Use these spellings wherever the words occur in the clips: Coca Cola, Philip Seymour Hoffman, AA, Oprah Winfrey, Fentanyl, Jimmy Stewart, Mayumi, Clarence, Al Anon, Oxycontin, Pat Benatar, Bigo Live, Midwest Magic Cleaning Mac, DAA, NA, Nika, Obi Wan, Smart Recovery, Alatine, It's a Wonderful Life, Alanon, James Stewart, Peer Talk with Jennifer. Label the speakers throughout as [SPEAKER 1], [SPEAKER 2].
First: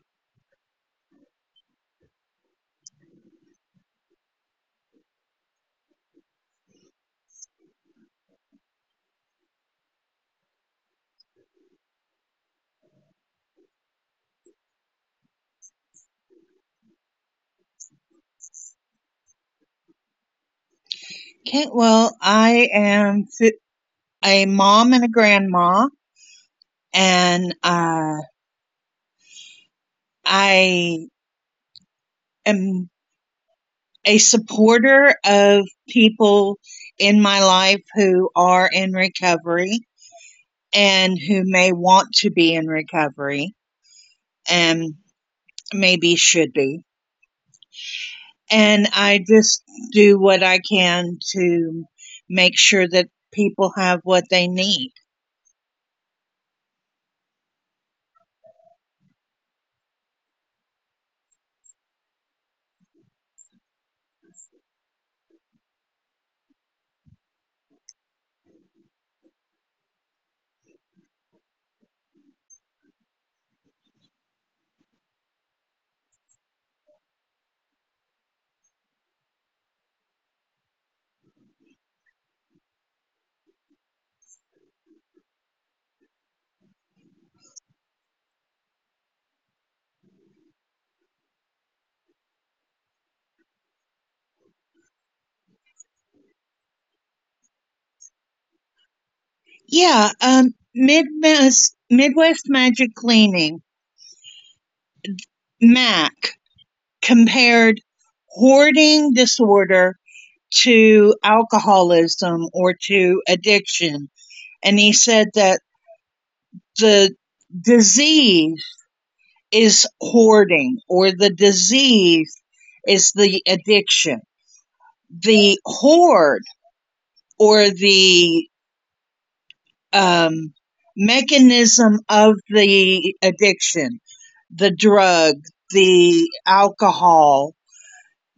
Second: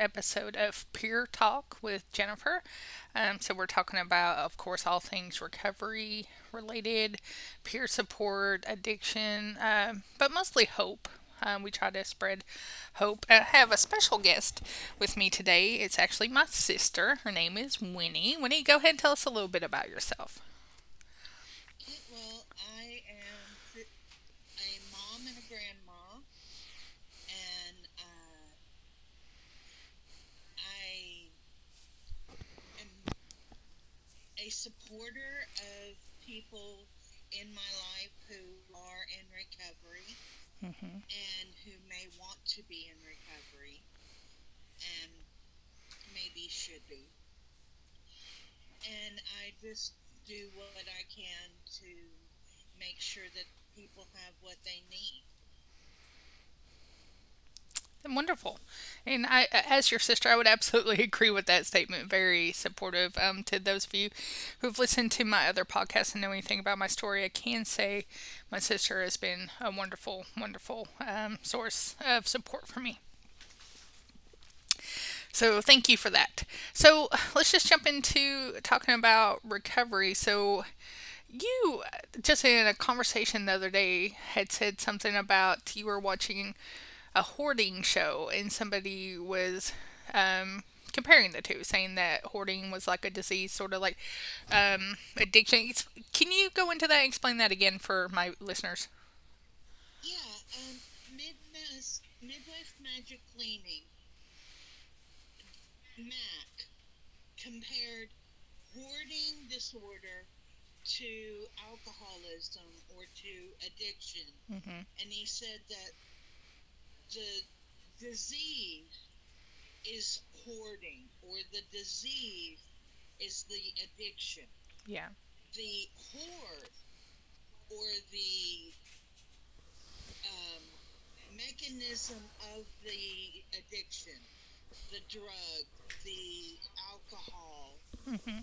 [SPEAKER 1] episode of Peer Talk with Jennifer. We're talking about, of course, all things recovery related, peer support, addiction, but mostly hope. We try to spread hope. I have a special guest with me today. It's actually my sister. Her name is Winnie. Winnie, go ahead and tell us a little bit about yourself.
[SPEAKER 2] I am a mom and a grandma, and I am a supporter of people in my life who are in recovery
[SPEAKER 1] Mm-hmm.
[SPEAKER 2] and who may want to be in recovery and maybe should be. And I just do what I can to make sure that people have what they need.
[SPEAKER 1] Wonderful. And as your sister, I would absolutely agree with that statement. Very supportive. To those of you who've listened to my other podcasts and know anything about my story, I can say my sister has been a wonderful, wonderful source of support for me. So thank you for that. So let's just jump into talking about recovery. So you just in a conversation the other day had said something about you were watching a hoarding show and somebody was um, comparing the two, saying that hoarding was like a disease, sort of like addiction. Can you go into that and explain that again for my listeners?
[SPEAKER 2] Midwest Magic Cleaning Mac compared hoarding disorder to alcoholism or to addiction.
[SPEAKER 1] hmm
[SPEAKER 2] And he said that the disease is hoarding or the disease is the addiction.
[SPEAKER 1] Yeah.
[SPEAKER 2] The hoard or the um, mechanism of the addiction, the drug, the alcohol,
[SPEAKER 1] hmm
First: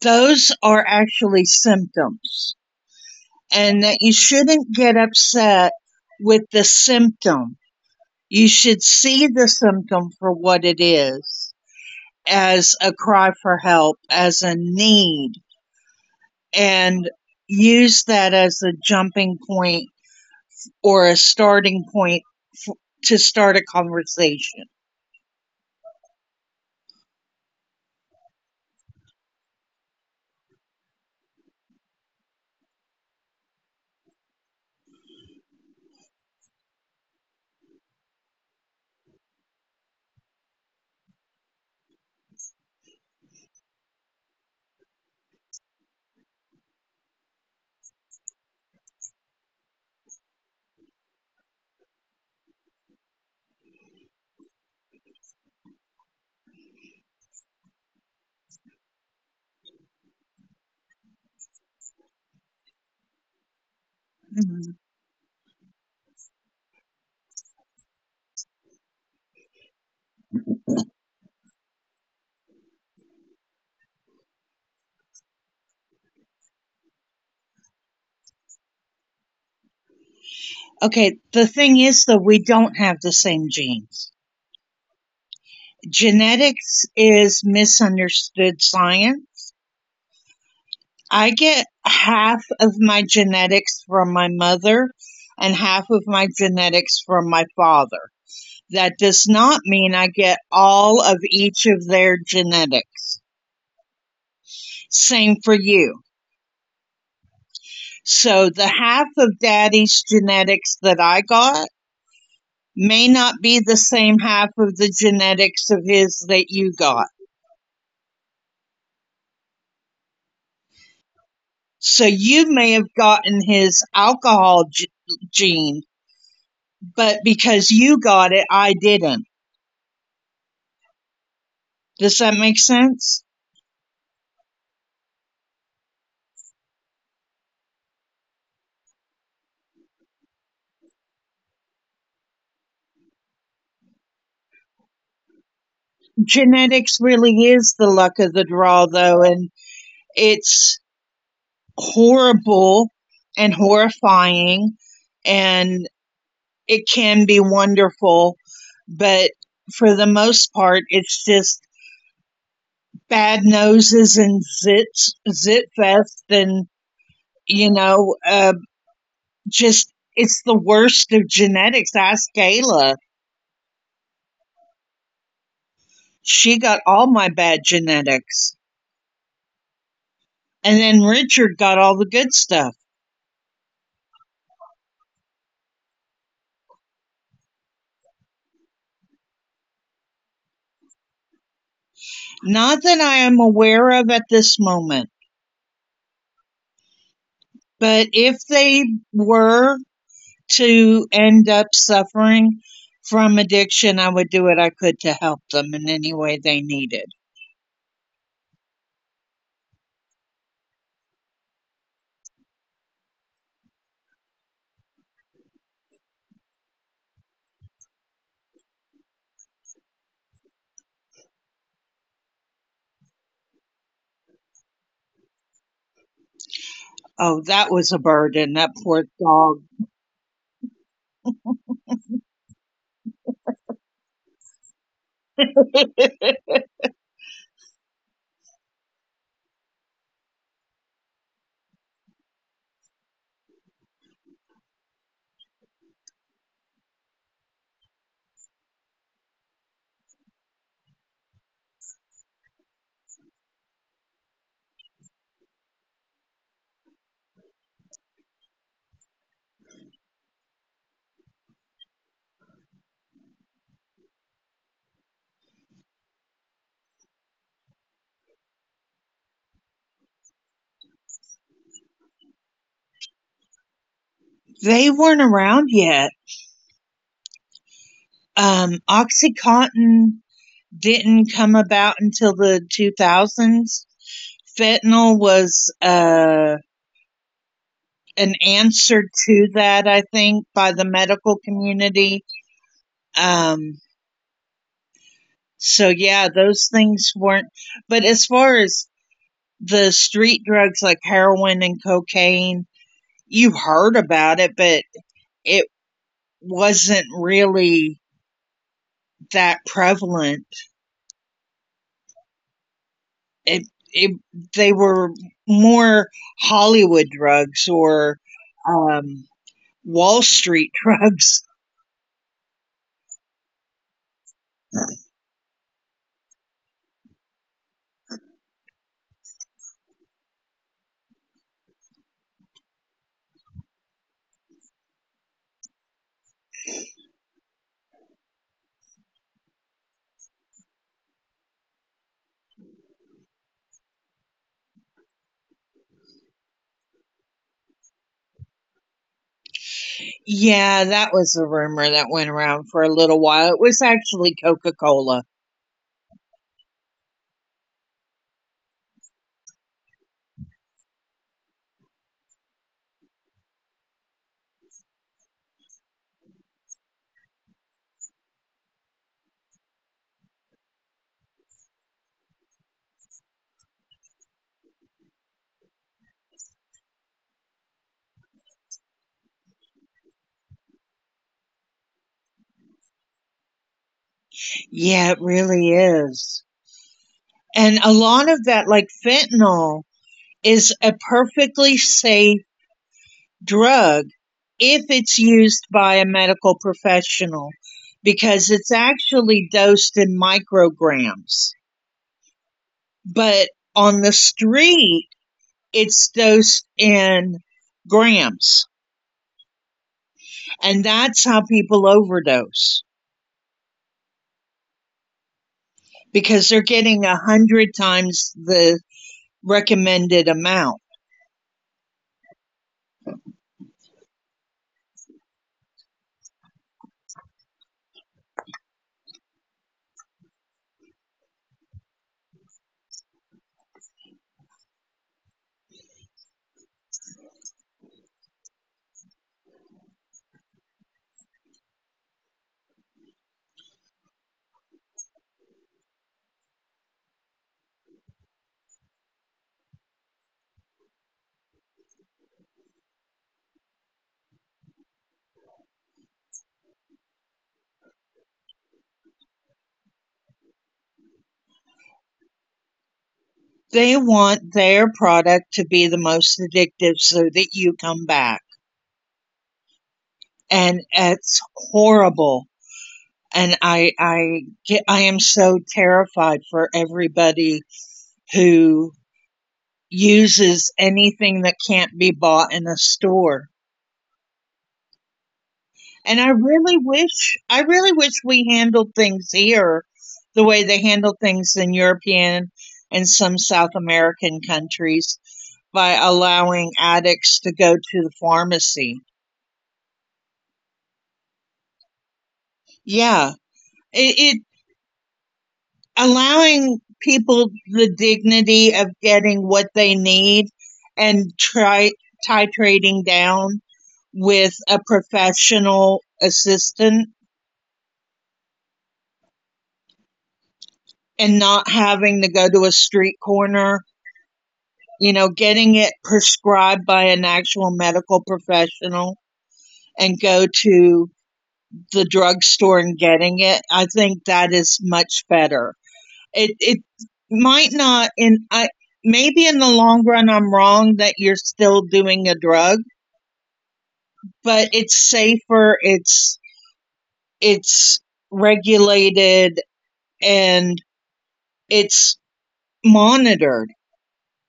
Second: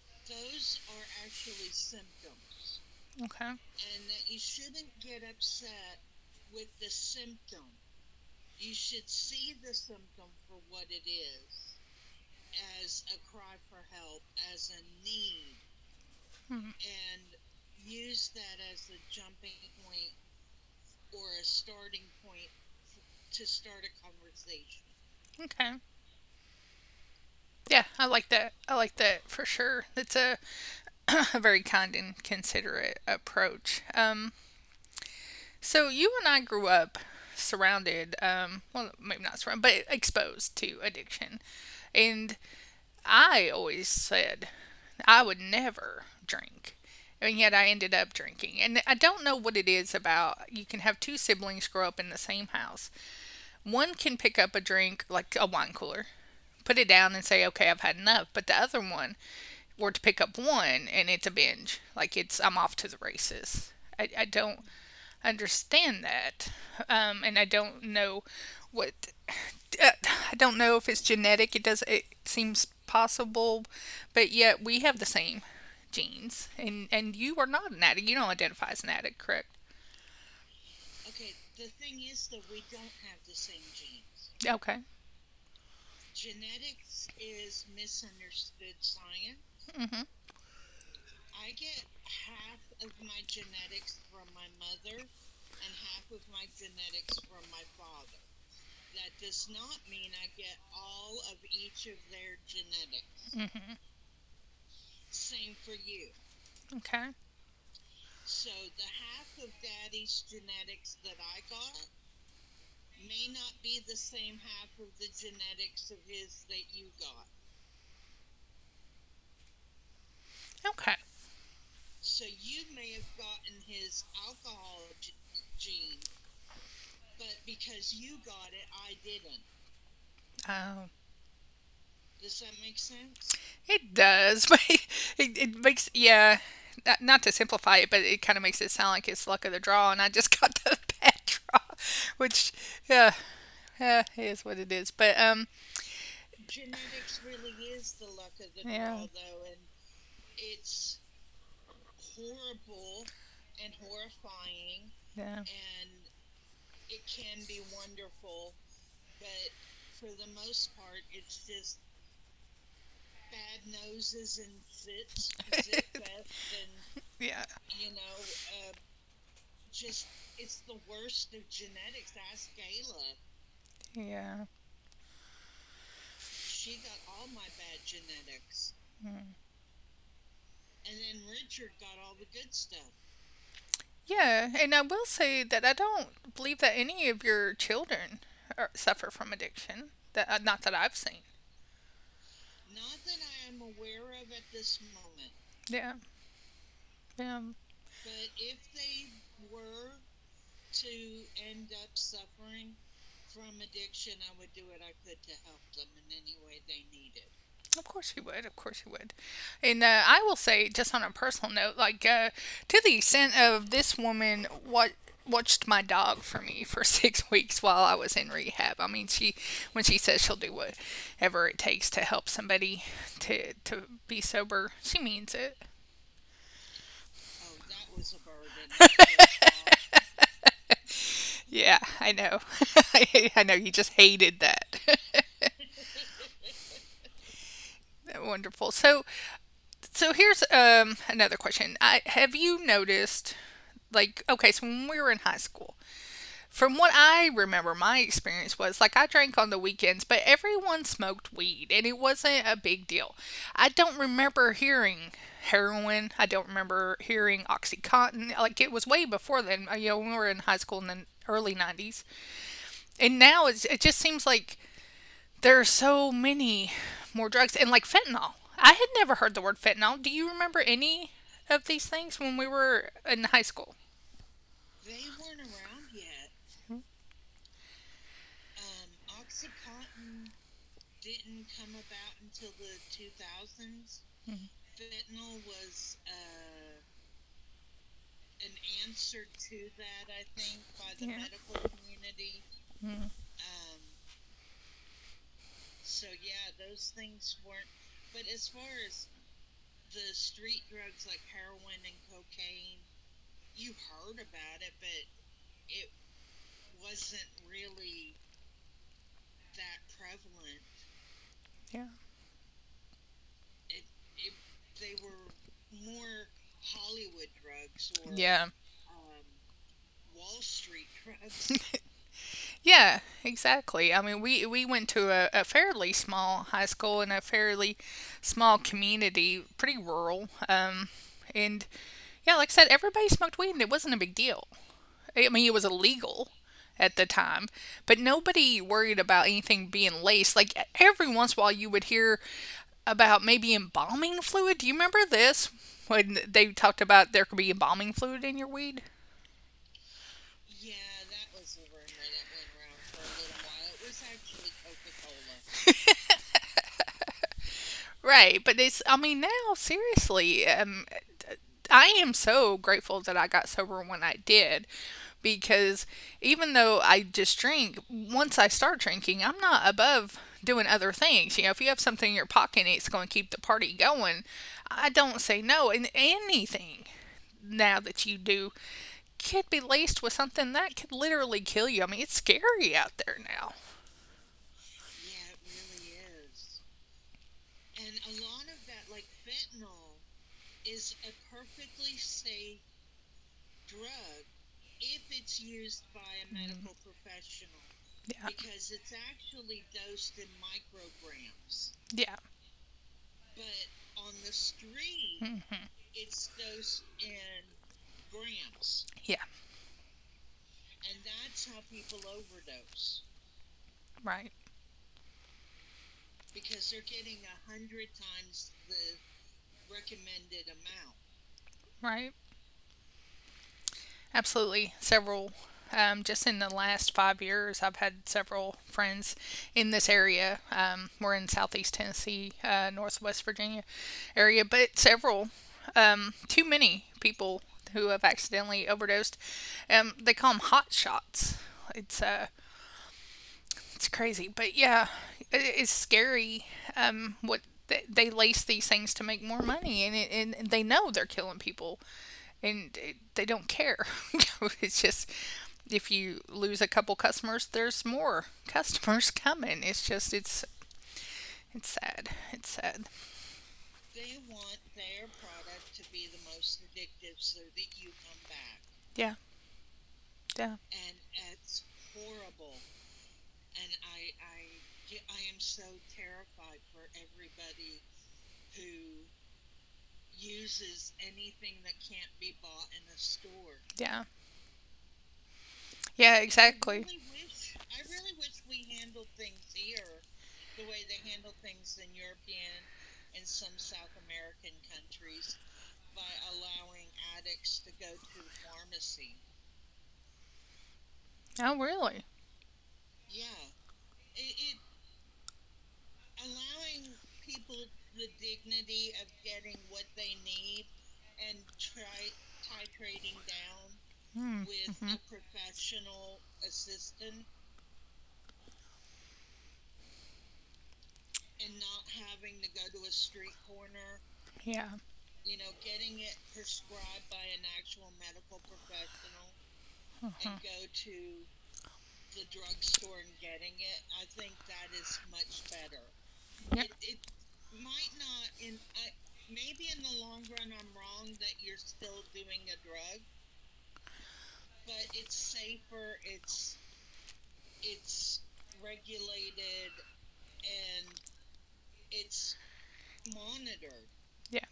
[SPEAKER 2] those are actually symptoms,
[SPEAKER 1] Okay.
[SPEAKER 2] and that you shouldn't get upset with the symptom. You should see the symptom for what it is, as a cry for help, as a need,
[SPEAKER 1] hmm
[SPEAKER 2] and use that as a jumping point or a starting point f- to start a conversation.
[SPEAKER 1] Okay. Yeah, I like that. I like that for sure. A very kind and considerate approach. So you and I grew up well, maybe not surrounded, but exposed to addiction. And I always said I would never drink. And yet I ended up drinking. And I don't know what it is about. You can have two siblings grow up in the same house. One can pick up a drink, like a wine cooler, put it down and say, okay, I've had enough. But the other one were to pick up one and it's a binge. I'm off to the races. I don't
[SPEAKER 2] Mhm.
[SPEAKER 1] understand that, and I don't know what uh, I don't know if it's genetic. It does. It seems possible, but yet we have the same genes, and you are not an addict. You don't identify as an addict, correct?
[SPEAKER 2] Okay, the thing is, though, we don't have the same genes.
[SPEAKER 1] Okay.
[SPEAKER 2] Genetics is misunderstood science.
[SPEAKER 1] Mm-hmm.
[SPEAKER 2] I get half of my genetics from my mother and half of my genetics from my father. That does not mean I get all of each of their genetics. Same for you.
[SPEAKER 1] Mm-hmm. Okay.
[SPEAKER 2] So the half of daddy's genetics that I got may not be the same half of the genetics of his that you got.
[SPEAKER 1] Okay.
[SPEAKER 2] So you may have gotten his alcohol gene, but because you got it, I didn't.
[SPEAKER 1] Oh,
[SPEAKER 2] Does that make sense?
[SPEAKER 1] it does, but it makes yeah. Not to simplify it, but it kind of makes it sound like it's luck of the draw, and I just got the bad draw, which yeah, yeah, it is what it is. But
[SPEAKER 2] Genetics really is the luck of the draw,
[SPEAKER 1] Yeah.
[SPEAKER 2] though, and it's horrible and horrifying,
[SPEAKER 1] yeah,
[SPEAKER 2] and it can be wonderful, but for the most part, it's just bad noses and zits, zit fest, and
[SPEAKER 1] yeah,
[SPEAKER 2] you know, uh, just it's the worst of genetics. Ask Gayla;
[SPEAKER 1] yeah,
[SPEAKER 2] she got all my bad genetics,
[SPEAKER 1] mm.
[SPEAKER 2] and then Richard got all the good stuff.
[SPEAKER 1] yeah. And I will say that I don't believe that any of your children are, suffer from addiction. That not that I've seen.
[SPEAKER 2] Not that I am aware of at this moment,
[SPEAKER 1] Yeah, yeah.
[SPEAKER 2] but if they were to end up suffering from addiction, I would do what I could to help them in any way they needed.
[SPEAKER 1] Of course you would. Of course you would. And I will say, just on a personal note, to the extent of this woman, what watched my dog for me for six weeks while I was in rehab. I mean, she when she says she'll do whatever it takes to help somebody to be sober, she means it.
[SPEAKER 2] Oh, that was a burden, that poor dog.
[SPEAKER 1] Yeah, I know. I know you just hated that. Wonderful. So so here's another question. I have you noticed like okay, so when we were in high school, from what I remember, my experience was like I drank on the weekends, but everyone smoked weed and it wasn't a big deal. I don't remember hearing heroin. I don't remember hearing Oxycontin. Like it was way before then. You know, when we were in high school in the early 90s. And now it just seems like there are so many more drugs and like fentanyl. I had never heard the word fentanyl. Do you remember any of these things when we were in high school?
[SPEAKER 2] They weren't around yet. Oxycontin didn't come about until the 2000s. Fentanyl was an answer to that, I think, by the medical
[SPEAKER 1] Yeah.
[SPEAKER 2] community.
[SPEAKER 1] Mm,
[SPEAKER 2] Um, so yeah, those things weren't. But as far as the street drugs like heroin and cocaine, you heard about it, but it wasn't really that prevalent.
[SPEAKER 1] yeah.
[SPEAKER 2] It, it they were more Hollywood drugs or
[SPEAKER 1] Yeah.
[SPEAKER 2] um, Wall Street drugs.
[SPEAKER 1] Yeah, exactly. I mean, we went to a fairly small high school in a fairly small community, pretty rural. And yeah, like I said, everybody smoked weed and it wasn't a big deal. I mean, it was illegal at the time, but nobody worried about anything being laced. Like every once in a while, you would hear about maybe embalming fluid. Do you remember this when they talked about there could be embalming fluid in your weed?
[SPEAKER 2] Yeah, that was a rumor that went around for a little while. It was actually Coca Cola.
[SPEAKER 1] Right, but I mean, now, seriously, I am so grateful that I got sober when I did because even though I just drink, once I start drinking, I'm not above doing other things. You know, if you have something in your pocket and it's going to keep the party going, I don't say no. And anything now that you do could be laced with something that could literally kill you. I mean, it's scary out there now.
[SPEAKER 2] Yeah, it really is. And a lot of that, like fentanyl, is a perfectly safe drug if it's used by a medical professional
[SPEAKER 1] Yeah.
[SPEAKER 2] because it's actually dosed in micrograms.
[SPEAKER 1] Yeah.
[SPEAKER 2] But on the street,
[SPEAKER 1] hmm
[SPEAKER 2] it's dosed in grams.
[SPEAKER 1] Yeah.
[SPEAKER 2] And that's how people overdose
[SPEAKER 1] Right.
[SPEAKER 2] because they're getting a hundred times the recommended amount.
[SPEAKER 1] Right. Absolutely. Just in the last five years, I've had several friends in this area. We're in southeast Tennessee, northwest Virginia area, but too many people who have accidentally overdosed. They call them hot shots. It's uh, it's crazy, but yeah, it's scary. Um, what they lace these things to make more money, and they know they're killing people and they don't care. It's just if you lose a couple customers, there's more customers coming. It's just it's sad. It's sad.
[SPEAKER 2] They want their product to be the most addictive so that you come back.
[SPEAKER 1] Yeah, yeah,
[SPEAKER 2] And it's horrible. And I am so terrified for everybody who uses anything that can't be bought in a store.
[SPEAKER 1] yeah, yeah. I
[SPEAKER 2] And
[SPEAKER 1] Exactly. I
[SPEAKER 2] I really wish we handled things here the way they handle things in European and some South American countries by allowing addicts to go to the pharmacy.
[SPEAKER 1] Oh, really?
[SPEAKER 2] Yeah. It allowing people the dignity of getting what they need and try titrating down
[SPEAKER 1] Hmm.
[SPEAKER 2] with a
[SPEAKER 1] mm-hmm.
[SPEAKER 2] professional assistant and not having to go to a street corner,
[SPEAKER 1] Yeah.
[SPEAKER 2] you know, getting it prescribed by an actual medical professional and go
[SPEAKER 1] Mm-hmm.
[SPEAKER 2] to the drugstore and getting it. I think that is much better. It
[SPEAKER 1] Yeah.
[SPEAKER 2] it might not, and I maybe in the long run I'm wrong that you're still doing a drug, but it's safer, it's regulated and it's monitored.
[SPEAKER 1] Yeah.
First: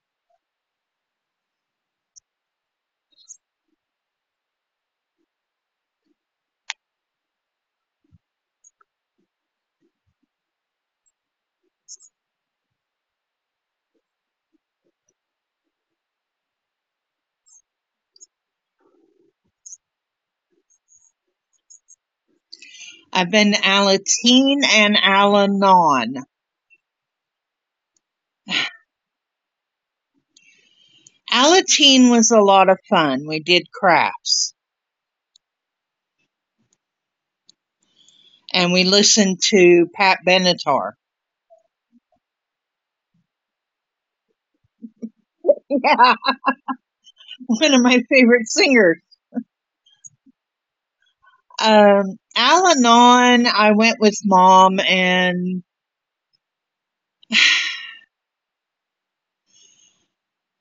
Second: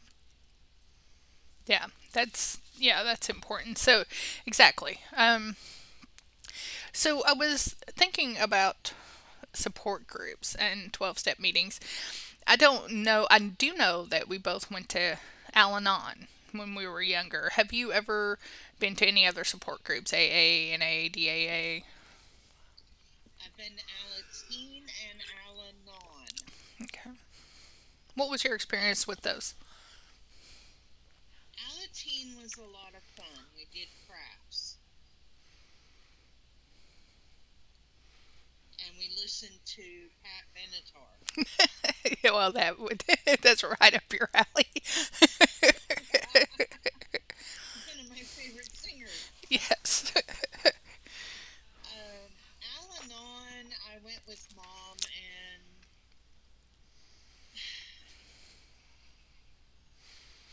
[SPEAKER 1] Yeah. That's yeah, that's important. So exactly. So I was thinking about support groups and 12 step meetings. I don't know, I do know that we both went to Al Anon when we were younger. Have you ever been to any other support groups, AA, NA, DAA?
[SPEAKER 2] I've been Alatine and Alanon.
[SPEAKER 1] Okay. What was your experience with those?
[SPEAKER 2] Alatine was a lot of fun. We did crafts and we listened to Pat Benatar.
[SPEAKER 1] Well, that would that's right up your alley.
[SPEAKER 2] Yeah, one of my favorite singers.
[SPEAKER 1] Yes.
[SPEAKER 2] Al Anon, I went with mom, and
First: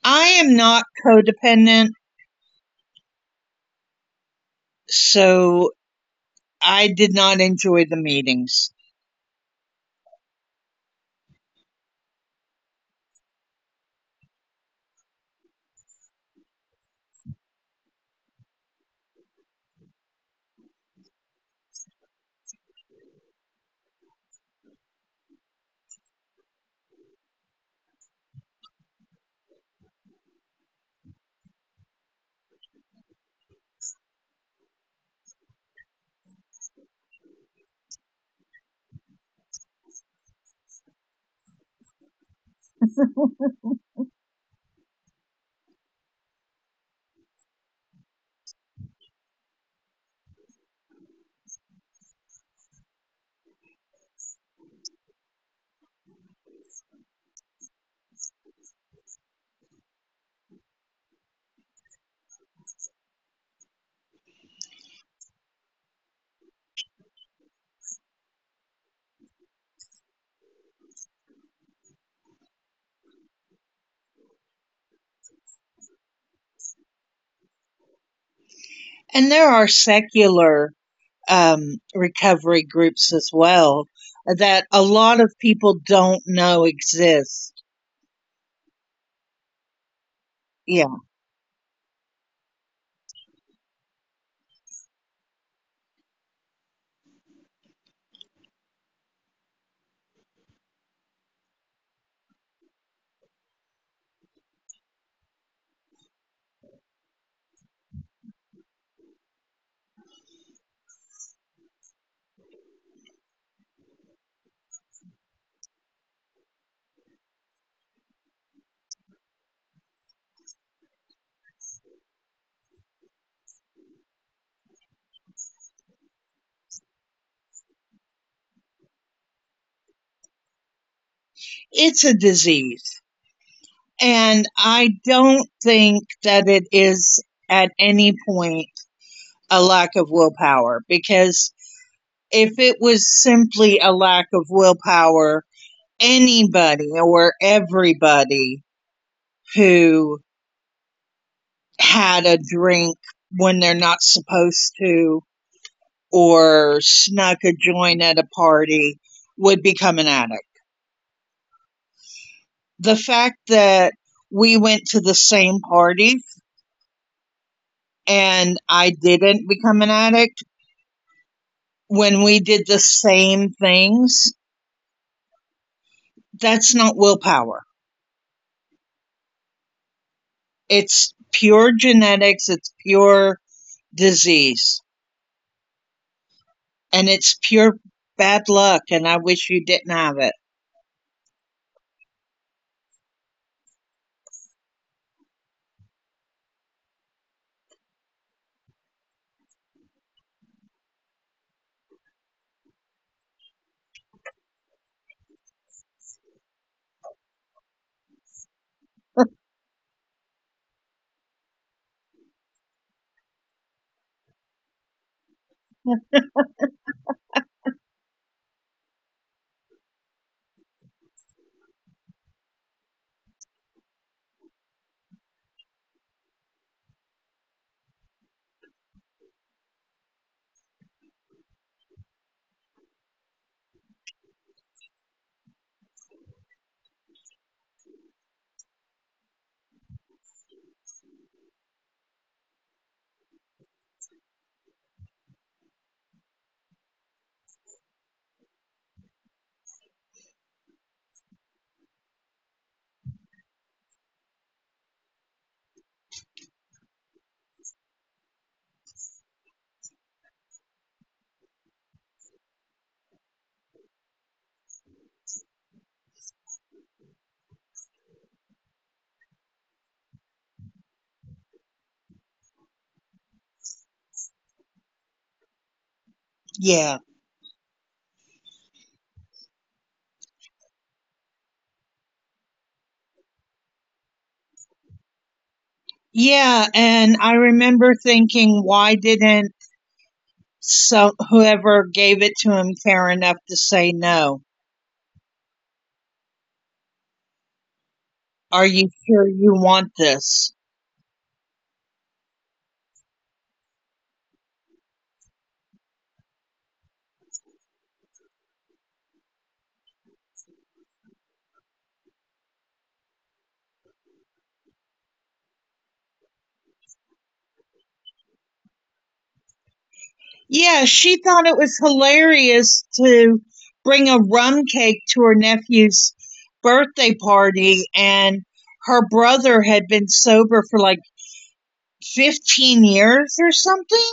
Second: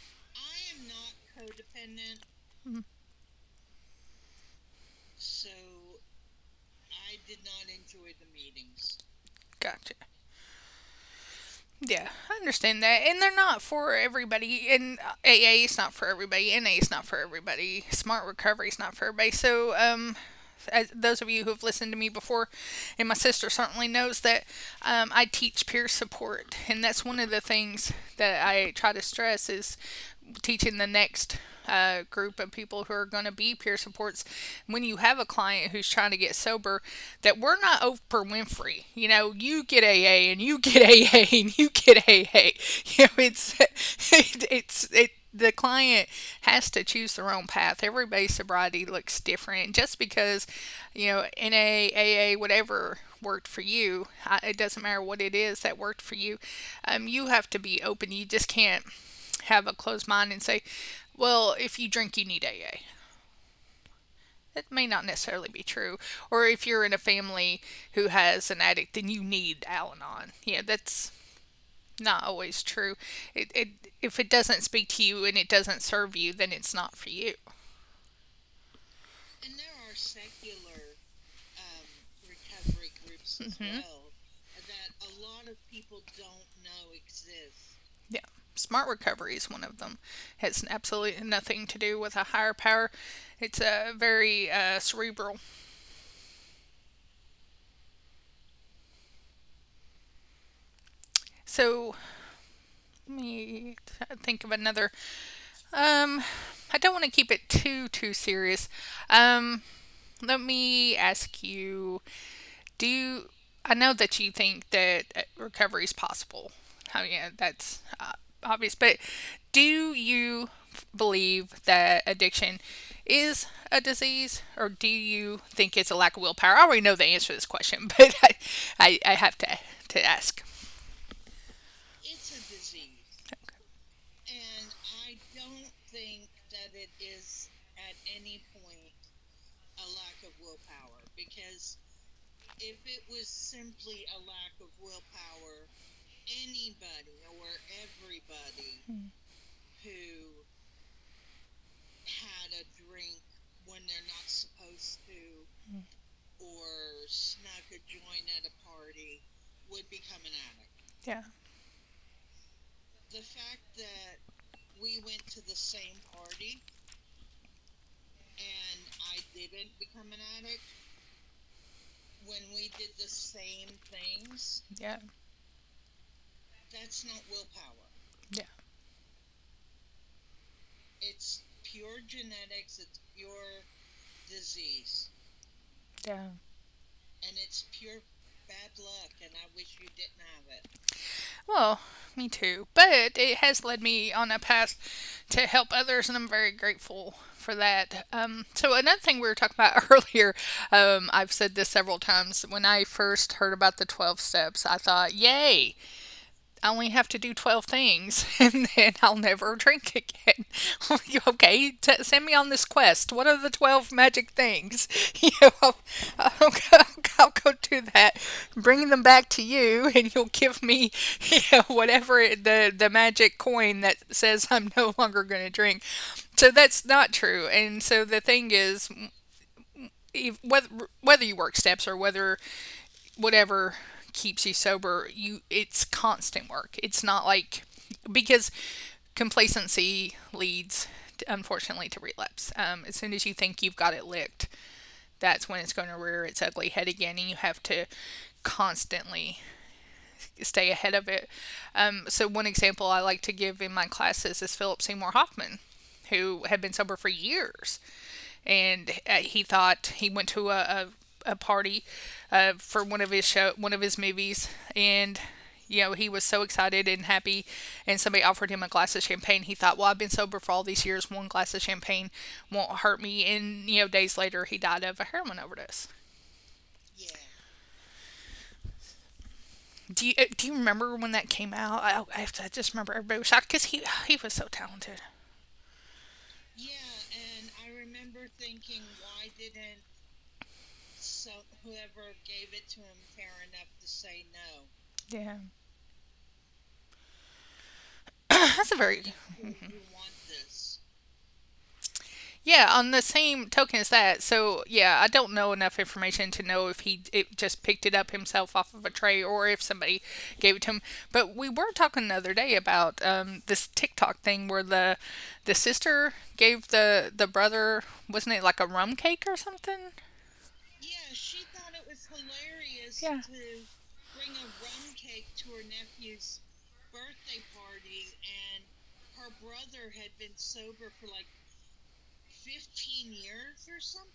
[SPEAKER 2] I am not codependent, so I did not enjoy the meetings.
[SPEAKER 1] Gotcha. Yeah, I understand that. And they're not for everybody. And AA is not for everybody. NA is not for everybody. Smart recovery is not for everybody. As those of you who have listened to me before, and my sister certainly knows that I teach peer support, and that's one of the things that I try to stress is teaching the next group of people who are going to be peer supports when you have a client who's trying to get sober that we're not Oprah Winfrey. You know, you get AA and you get AA and you get AA. You know, it's it's it, the client has to choose their own path. Everybody's sobriety looks different. Just because, you know, NA, AA, whatever worked for you, it doesn't matter what it is that worked for you. You have to be open. You just can't have a closed mind and say, well, if you drink, you need AA. That may not necessarily be true. Or if you're in a family who has an addict, then you need Al Anon. Yeah, that's not always true. It, if it doesn't speak to you and it doesn't serve you, then it's not for you.
[SPEAKER 2] And there are secular recovery groups as well that a lot of people don't know exist.
[SPEAKER 1] Yeah. Smart recovery is one of them. It has
[SPEAKER 2] Yeah,
[SPEAKER 1] absolutely nothing to do with a higher power. It's a very cerebral. So let me think of another. Um, I don't want to keep it too serious. Um, Let me ask you do you? I know that you think that recovery is possible. I mean, yeah, that's obvious. But do you believe that addiction is a disease, or do you think it's a lack of willpower? I already know the answer to this question, but I have to ask.
[SPEAKER 2] it's a disease. And I don't think that it is at any point a lack of willpower because if it was simply a lack of willpower, anybody or everybody who had a drink when they're not supposed to or snuck a joint at a party would become an addict.
[SPEAKER 1] Yeah,
[SPEAKER 2] The fact that we went to the same parties and I didn't become an addict when we did the same things,
[SPEAKER 1] yeah,
[SPEAKER 2] that's not willpower.
[SPEAKER 1] yeah,
[SPEAKER 2] It's pure genetics, it's pure disease.
[SPEAKER 1] yeah.
[SPEAKER 2] And it's pure bad luck, and I wish you didn't have it.
[SPEAKER 1] Well, me too. But it has led me on a path to help others, and I'm very grateful for that. Another thing we were talking about earlier, I've said this several times. When I first heard about the 12 steps, I thought, yay, I only have to do 12 things and then I'll never drink again. Okay, send me on this quest. What are the 12 magic things? You know, go, I'll go do that, bring them back to you, and you'll give me you know, whatever the magic coin that says I'm no longer going to drink. So that's not true. And so the thing is, if- whether, whether you work steps or whether whatever keeps you sober, you it's constant work. It's not like because Complacency leads to, unfortunately, to relapse. As soon as you think you've got it licked, that's when it's going to rear its ugly head again, and you have to constantly stay ahead of it. So one example I like to give in my classes is Philip Seymour Hoffman, who had been sober for years. And he went to a party for one of his movies. And you know, he was so excited and happy, and somebody offered him a glass of champagne. He thought, well, I've been sober for all these years, one glass of champagne won't hurt me. And you know, days later, he died of a heroin overdose.
[SPEAKER 2] Yeah,
[SPEAKER 1] Do you do you remember when that came out? I just remember everybody was shocked because he was so talented.
[SPEAKER 2] Yeah, and I remember thinking, why didn't, so whoever gave it to him care enough to say no?
[SPEAKER 1] Yeah,
[SPEAKER 2] Are
[SPEAKER 1] that's a
[SPEAKER 2] you
[SPEAKER 1] very—
[SPEAKER 2] sure you want this?
[SPEAKER 1] Yeah, on the same token as that. So yeah, I don't know enough information to know if he it just picked it up himself off of a tray, or if somebody gave it to him. But we were talking the other day about this TikTok thing where the sister gave the brother— wasn't it like a rum cake or something?
[SPEAKER 2] Yeah, she thought it was hilarious
[SPEAKER 1] Yeah.
[SPEAKER 2] to bring a rum cake to her nephew's birthday party, and her brother had been sober for like 15 years or something,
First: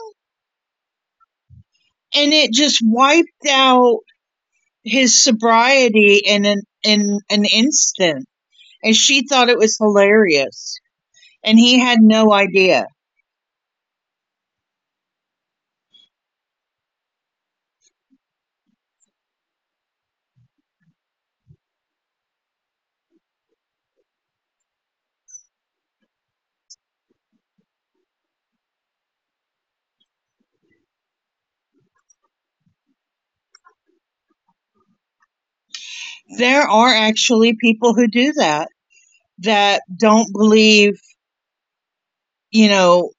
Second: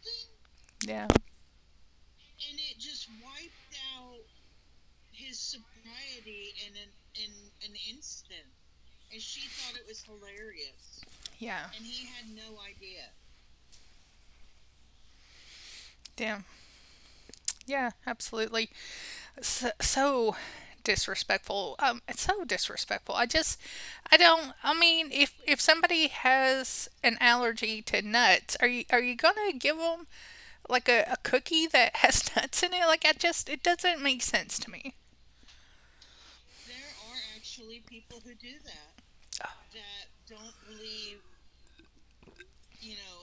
[SPEAKER 1] Yeah,
[SPEAKER 2] and it just wiped out his sobriety in an instant, and she thought it was hilarious and
[SPEAKER 1] yeah,
[SPEAKER 2] he had no idea.
[SPEAKER 1] yeah, yeah, absolutely. So disrespectful. It's so disrespectful. I don't. I mean, if somebody has an allergy to nuts, are you gonna give them like a cookie that has nuts in it? Like, I just, it doesn't make sense to me.
[SPEAKER 2] There are actually people who do that, that don't believe, you know,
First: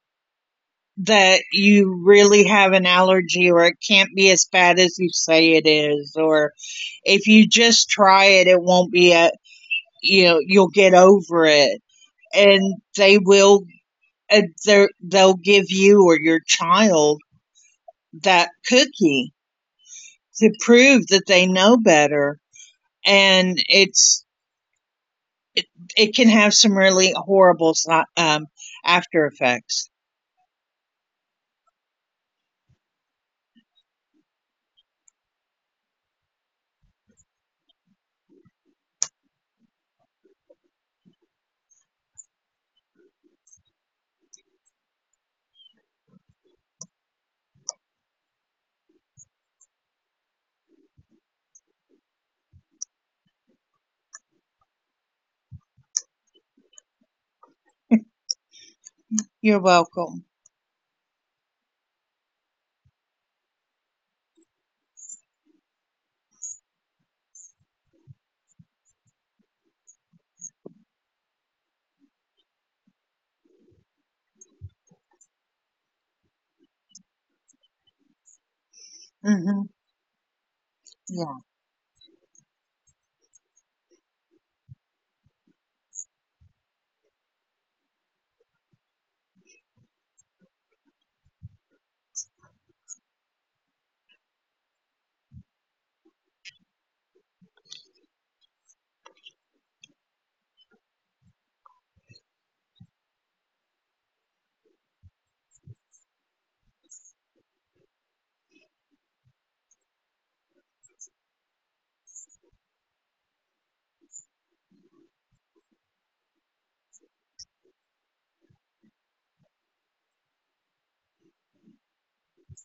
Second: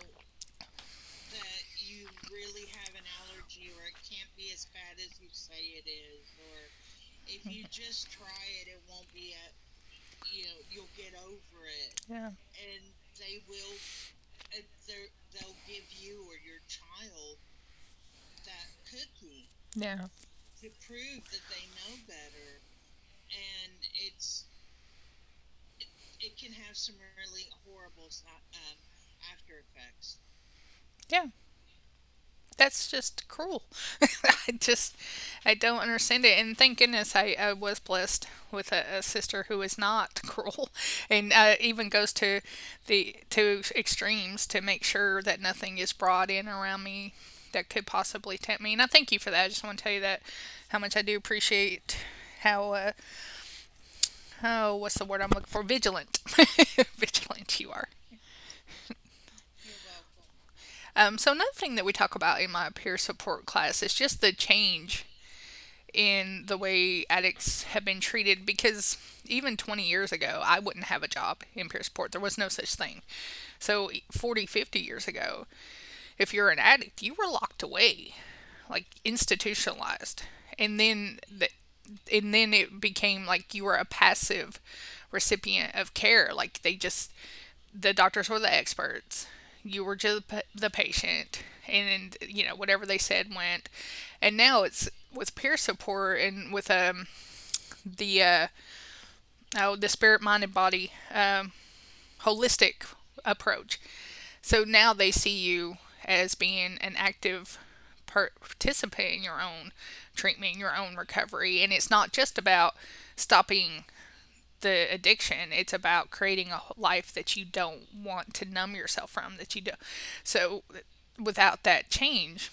[SPEAKER 2] that you really have an allergy or it can't be as bad as you say it is, or if you just try it it won't be a, you know, you'll get over it.
[SPEAKER 1] Yeah.
[SPEAKER 2] And they will they'll give you or your child that cookie
[SPEAKER 1] Yeah.
[SPEAKER 2] to prove that they know better, and it, it can have some really horrible um, after effects.
[SPEAKER 1] Yeah. That's just cruel. I just, I don't understand it. And thank goodness I was blessed with a sister who is not cruel, and even goes to the to extremes to make sure that nothing is brought in around me that could possibly tempt me. And I thank you for that. I just want to tell you that how much I do appreciate how oh, what's the word I'm looking for— vigilant, vigilant you are.
[SPEAKER 2] You're welcome.
[SPEAKER 1] So another thing that we talk about in my peer support class is just the change in the way addicts have been treated, because even 20 years ago, I wouldn't have a job in Pierceport. There was no such thing. So 40, 50 years ago, if you're an addict, you were locked away, like
[SPEAKER 2] Hmm.
[SPEAKER 1] institutionalized. and then
[SPEAKER 2] Yeah,
[SPEAKER 1] the, and then it became like you were a passive recipient of care, like they just— the doctors were the experts, you were just the patient, and you know, whatever they said went. And now it's with peer support and with the uh oh, the spirit, mind, and body, holistic approach. So now they see you as being an active participant in your own treatment, your own recovery. And it's not just about stopping the addiction, it's about creating a life that you don't want to numb yourself from, that you don't. So without that change,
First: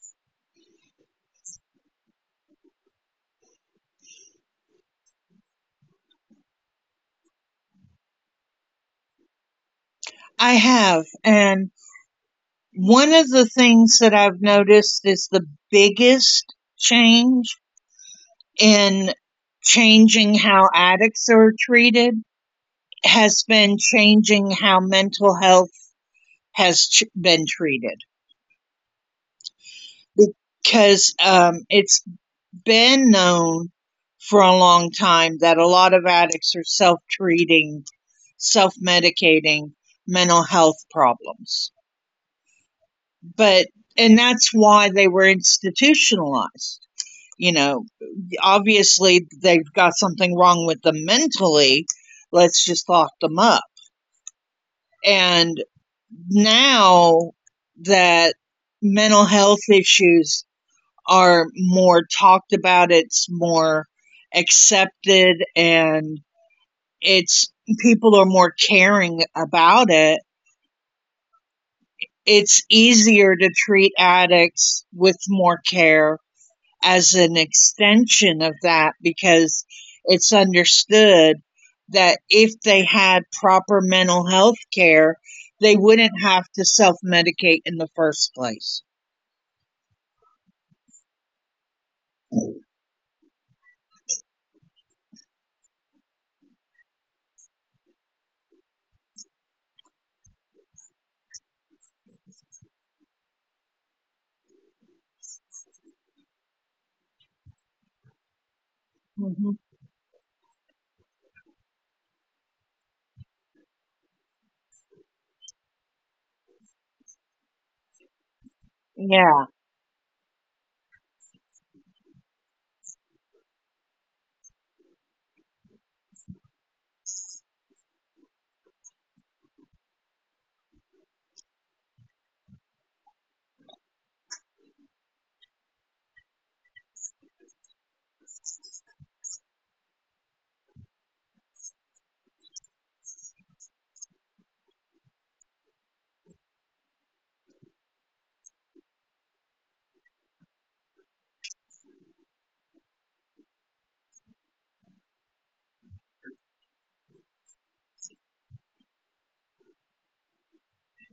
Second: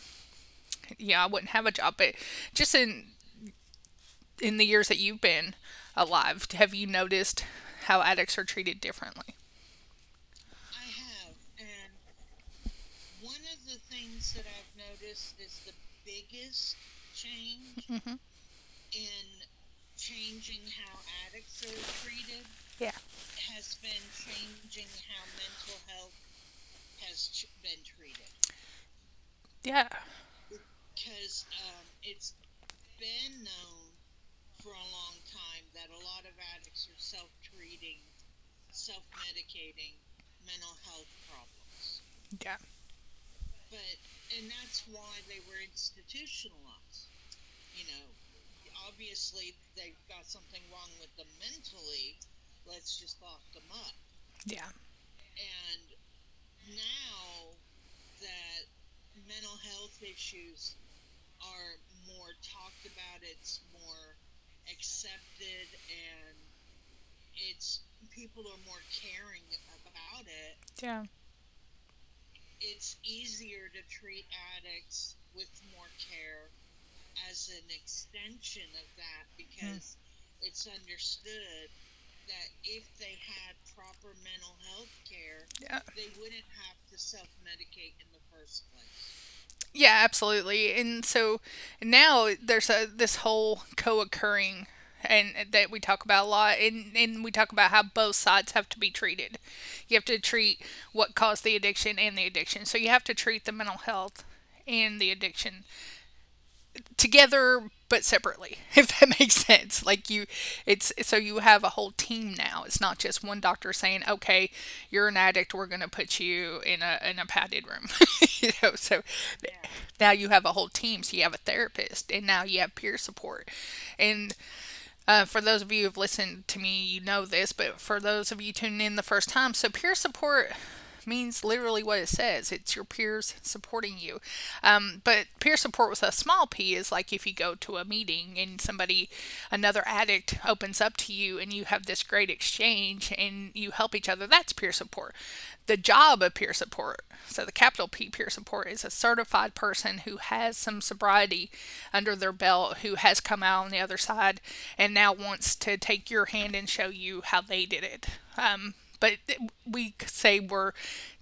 [SPEAKER 1] yeah, I wouldn't have a job. But just in the years that you've been alive, have you noticed how addicts are treated differently?
[SPEAKER 2] I have, and one of the things that I've noticed is the biggest change
[SPEAKER 1] Mm-hmm.
[SPEAKER 2] in changing how addicts are treated
[SPEAKER 1] Yeah.
[SPEAKER 2] has been changing how mental health has been treated
[SPEAKER 1] Yeah.
[SPEAKER 2] because it's been known for a long time that a lot of addicts are self treating, self medicating mental health problems.
[SPEAKER 1] Yeah.
[SPEAKER 2] But, and that's why they were institutionalized. You know, obviously they've got something wrong with them mentally. Let's just lock them up.
[SPEAKER 1] Yeah.
[SPEAKER 2] And now that mental health issues are more talked about, it's more accepted, and it's people are more caring about it.
[SPEAKER 1] Yeah.
[SPEAKER 2] It's easier to treat addicts with more care as an extension of that because it's understood that if they had proper mental health care,
[SPEAKER 1] Yeah,
[SPEAKER 2] they wouldn't have to self medicate in the first place.
[SPEAKER 1] yeah, absolutely. And so now there's a this whole co-occurring and that we talk about a lot, and we talk about how both sides have to be treated. You have to treat what caused the addiction and the addiction. So you have to treat the mental health and the addiction together but separately, if that makes
[SPEAKER 2] Hmm.
[SPEAKER 1] sense. Like you It's so you have a whole team now. It's not just one doctor saying, okay, you're an addict, we're going to put you in a padded room. You know, so yeah.
[SPEAKER 2] Yeah,
[SPEAKER 1] Now you have a whole team, so you have a therapist, and now you have peer support. And for those of you who've listened to me, you know this, but for those of you tuning in the first time, so peer support means literally what it says— it's your peers supporting you. But peer support with a small P is, like, if you go to a meeting and somebody, another addict, opens up to you and you have this great exchange and you help each other, that's peer support. The job of peer support, so the capital P peer support, is a certified person who has some sobriety under their belt, who has come out on the other side and now wants to take your hand and show you how they did it. But we say we're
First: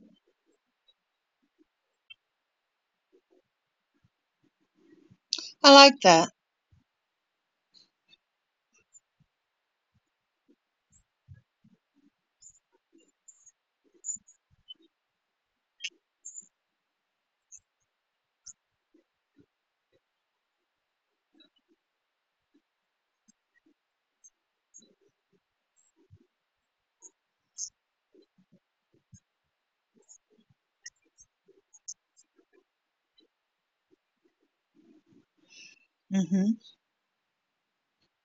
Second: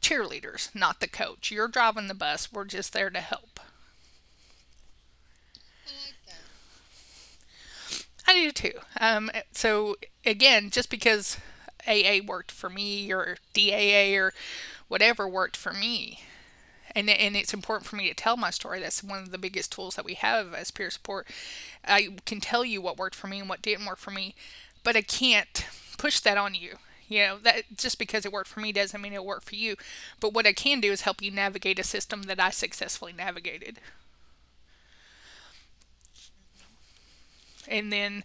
[SPEAKER 1] cheerleaders, not the coach. You're driving the bus, we're just there to help.
[SPEAKER 2] I like that.
[SPEAKER 1] I do too. So, again, just because AA worked for me, or DAA, or whatever worked for me. And it's important for me to tell my story. That's one of the biggest tools that we have as peer support. I can tell you what worked for me and what didn't work for me, but I can't push that on you. You know, that just because it worked for me doesn't mean it'll work for you. But what I can do is help you navigate a system that I successfully navigated.
[SPEAKER 2] Hmm.
[SPEAKER 1] And then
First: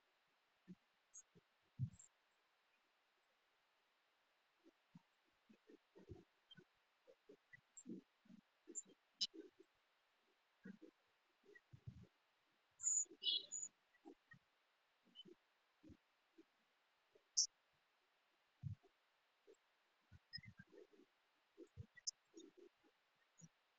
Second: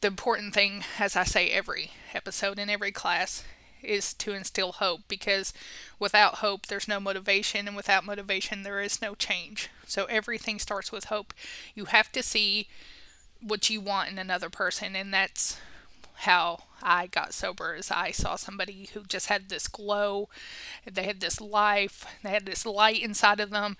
[SPEAKER 1] the important thing, as I say every episode in every class, is to instill hope. Because without hope, there's no motivation, and without motivation, there is no change. So everything starts with hope. You have to see what you want in another person, and that's how I got sober. Is I saw somebody who just had this glow, they had this life, they had this light inside of them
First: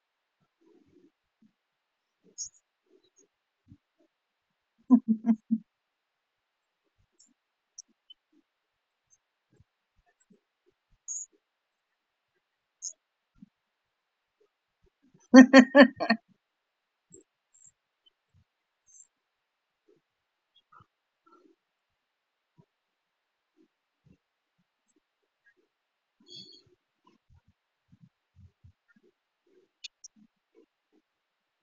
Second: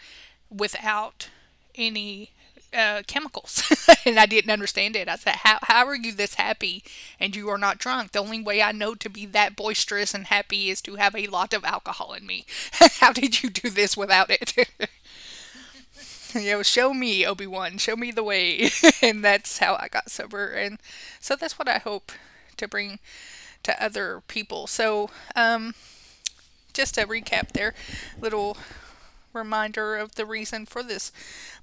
[SPEAKER 1] without any chemicals. And I didn't understand it. I said, how are you this happy and you are not drunk? The only way I know to be that boisterous and happy is to have a lot of alcohol in me. How did you do this without it? You know, show me, Obi Wan, show me the way. And that's how I got sober. And so that's what I hope to bring to other people. So, just a recap there, little reminder of the reason for this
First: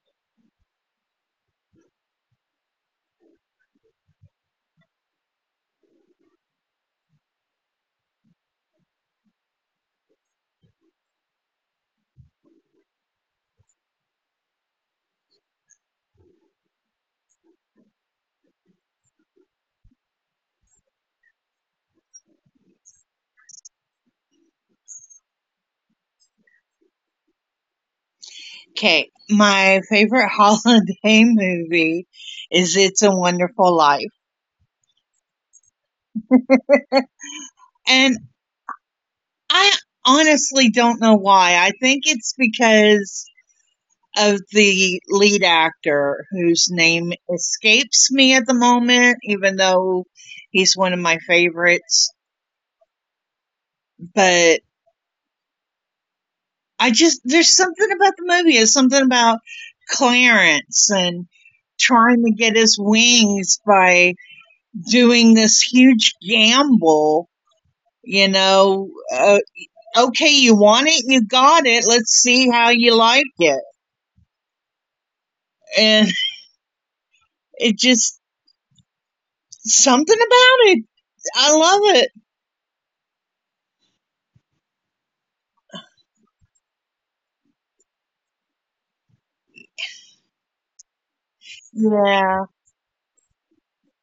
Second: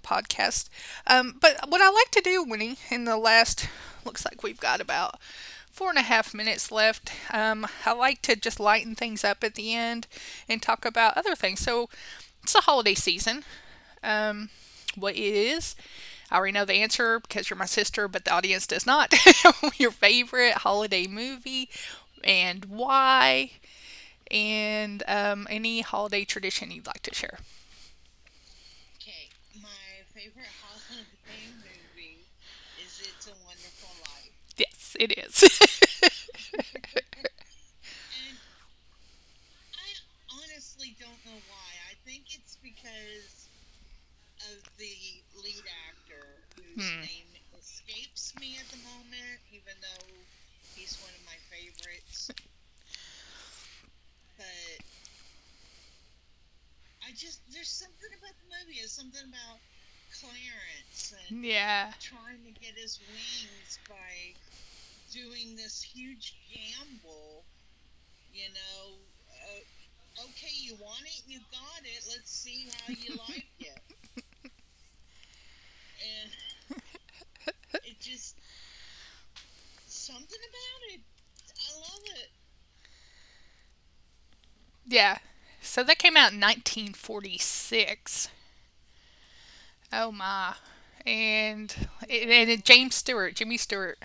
[SPEAKER 1] podcast. But what I like to do, Winnie, in the last— looks like we've got about four and a half minutes left. I like to just lighten things up at the end and talk about other things. So, it's the holiday season, um, what it is. I already know the answer because you're my sister, but the audience does not. Your favorite holiday movie and why, and any holiday tradition you'd like to share.
[SPEAKER 2] Okay, my favorite holiday movie is It's a Wonderful Life.
[SPEAKER 1] Yes, it is. Of—
[SPEAKER 2] And I honestly don't know why. I think it's because of the lead actor whose
[SPEAKER 1] Hmm.
[SPEAKER 2] name escapes me at the moment, even though he's one of my favorites. But I just, there's something about the movie, there's something about Clarence and
[SPEAKER 1] Yeah,
[SPEAKER 2] trying to get his wings by doing this huge gamble. You know, uh, okay, you want it, you got it. Let's see how you like it. And it just something about it. I love it.
[SPEAKER 1] yeah. So that came out in 1946. Oh my. And
[SPEAKER 2] Yeah,
[SPEAKER 1] and James Stewart, Jimmy Stewart.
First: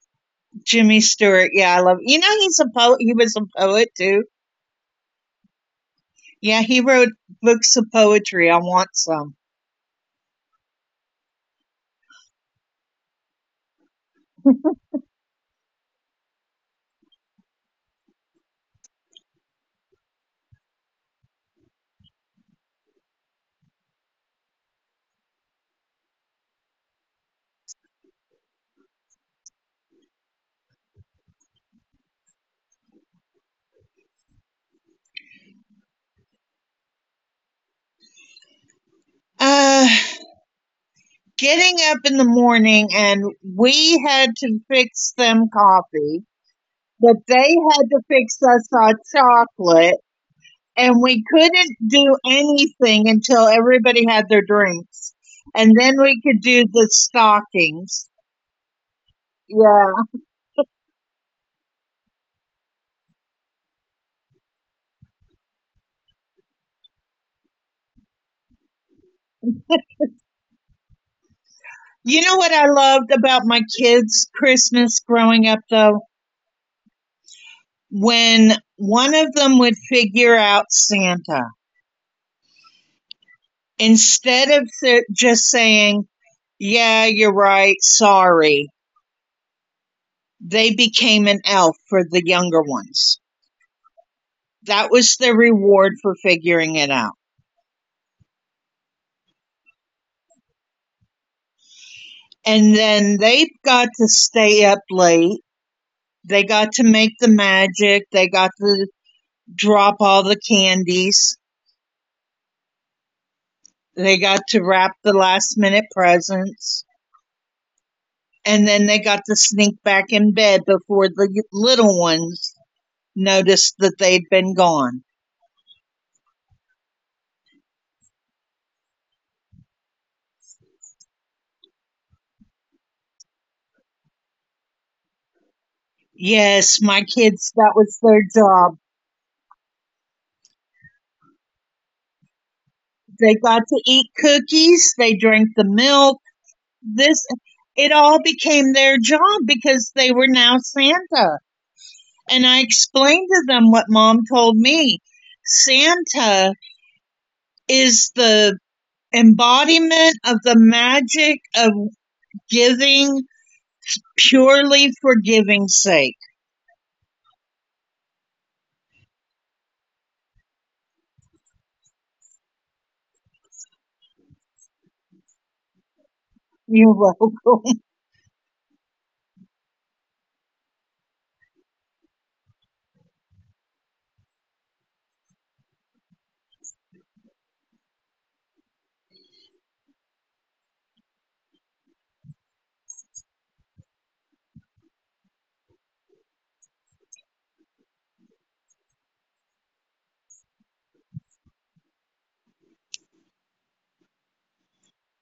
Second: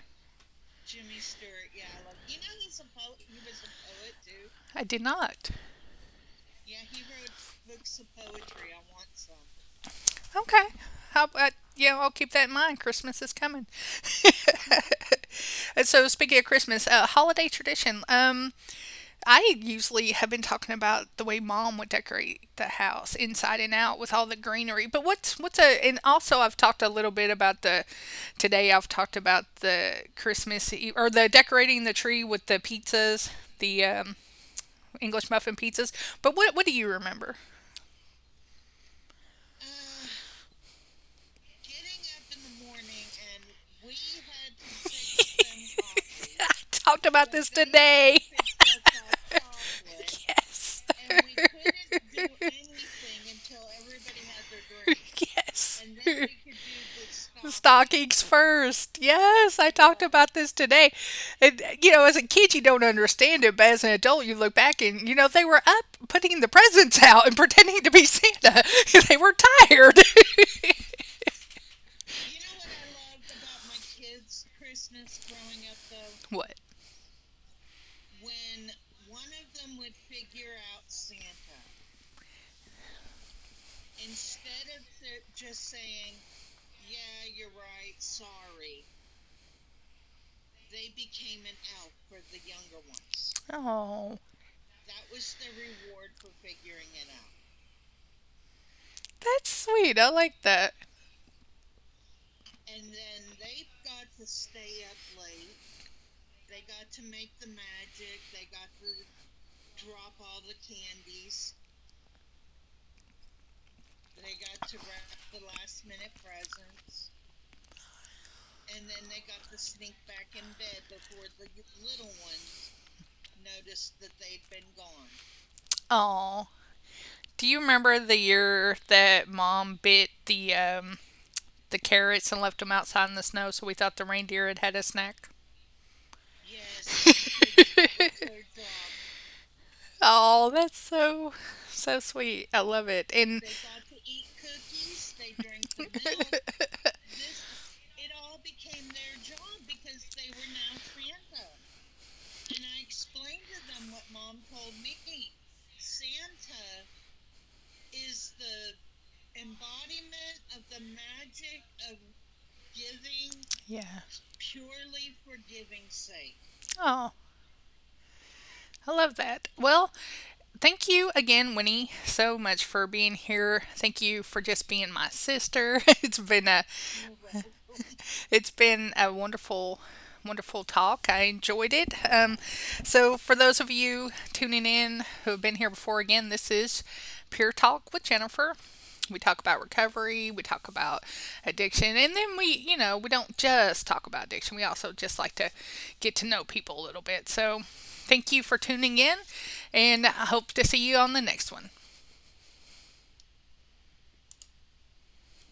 [SPEAKER 2] Jimmy Stewart. Yeah, I love. It. You know, he's a poet. He was a poet too.
[SPEAKER 1] I did not.
[SPEAKER 2] Yeah, he wrote books of poetry. I want some.
[SPEAKER 1] Okay. How about— yeah, I'll keep that in mind. Christmas is coming. And so, speaking of Christmas, holiday tradition. I usually have been talking about the way Mom would decorate the house inside and out with all the greenery. But what's a— and also I've talked a little bit about the— today I've talked about the Christmas Eve, or the decorating the tree with the pizzas, the English muffin pizzas. But what do you remember?
[SPEAKER 2] Uh, Getting up in the morning, and we had to fix them coffee,
[SPEAKER 1] I
[SPEAKER 2] but
[SPEAKER 1] talked
[SPEAKER 2] they
[SPEAKER 1] about this
[SPEAKER 2] had to
[SPEAKER 1] today.
[SPEAKER 2] fix us our chocolate,
[SPEAKER 1] Yes.
[SPEAKER 2] and we couldn't do anything until everybody had their drinks. And
[SPEAKER 1] Yes.
[SPEAKER 2] then we could do the stockings.
[SPEAKER 1] Stockings first. Yes, I
[SPEAKER 2] Yeah.
[SPEAKER 1] talked about this today. And, you know, as a kid, you don't understand it, but as an adult, you look back and, you know, they were up putting the presents out and pretending to be Santa. They were tired.
[SPEAKER 2] You know what I loved about my kids' Christmas growing up, though?
[SPEAKER 1] What?
[SPEAKER 2] When one of them would figure out Santa, instead of just saying, yeah, you're right, sorry, they became an elf for the younger ones.
[SPEAKER 1] Oh,
[SPEAKER 2] That was their reward for figuring it out.
[SPEAKER 1] that's sweet. I like that.
[SPEAKER 2] And then they got to stay up late. They got to make the magic. They got to drop all the candies. They got to wrap the last minute presents. And then they got to sneak back in bed before the little ones noticed that they'd been gone.
[SPEAKER 1] Oh, do you remember the year that Mom bit the carrots and left them outside in the snow, so we thought the reindeer had had a snack?
[SPEAKER 2] Yes, my kids, that was their job.
[SPEAKER 1] Oh, that's so sweet. I love it.
[SPEAKER 2] They
[SPEAKER 1] And
[SPEAKER 2] got to eat cookies. They drank the milk. This, it all became their job because they were now Santa. And I explained to them what mom told me. Santa is the embodiment of the magic of giving
[SPEAKER 1] yeah.
[SPEAKER 2] purely for giving's sake.
[SPEAKER 1] Oh, I love that. Well, thank you again, Winnie, so much for being here. Thank you for just being my sister.
[SPEAKER 2] You're welcome.
[SPEAKER 1] It's been a wonderful, wonderful talk. I enjoyed it. So, for those of you tuning in who have been here before, again, this is Pure Talk with Jennifer. We talk about recovery, we talk about addiction, and then we, you know, we don't just talk about addiction. We also just like to get to know people a little bit. So, thank you for tuning in, and I hope to see you on the next one.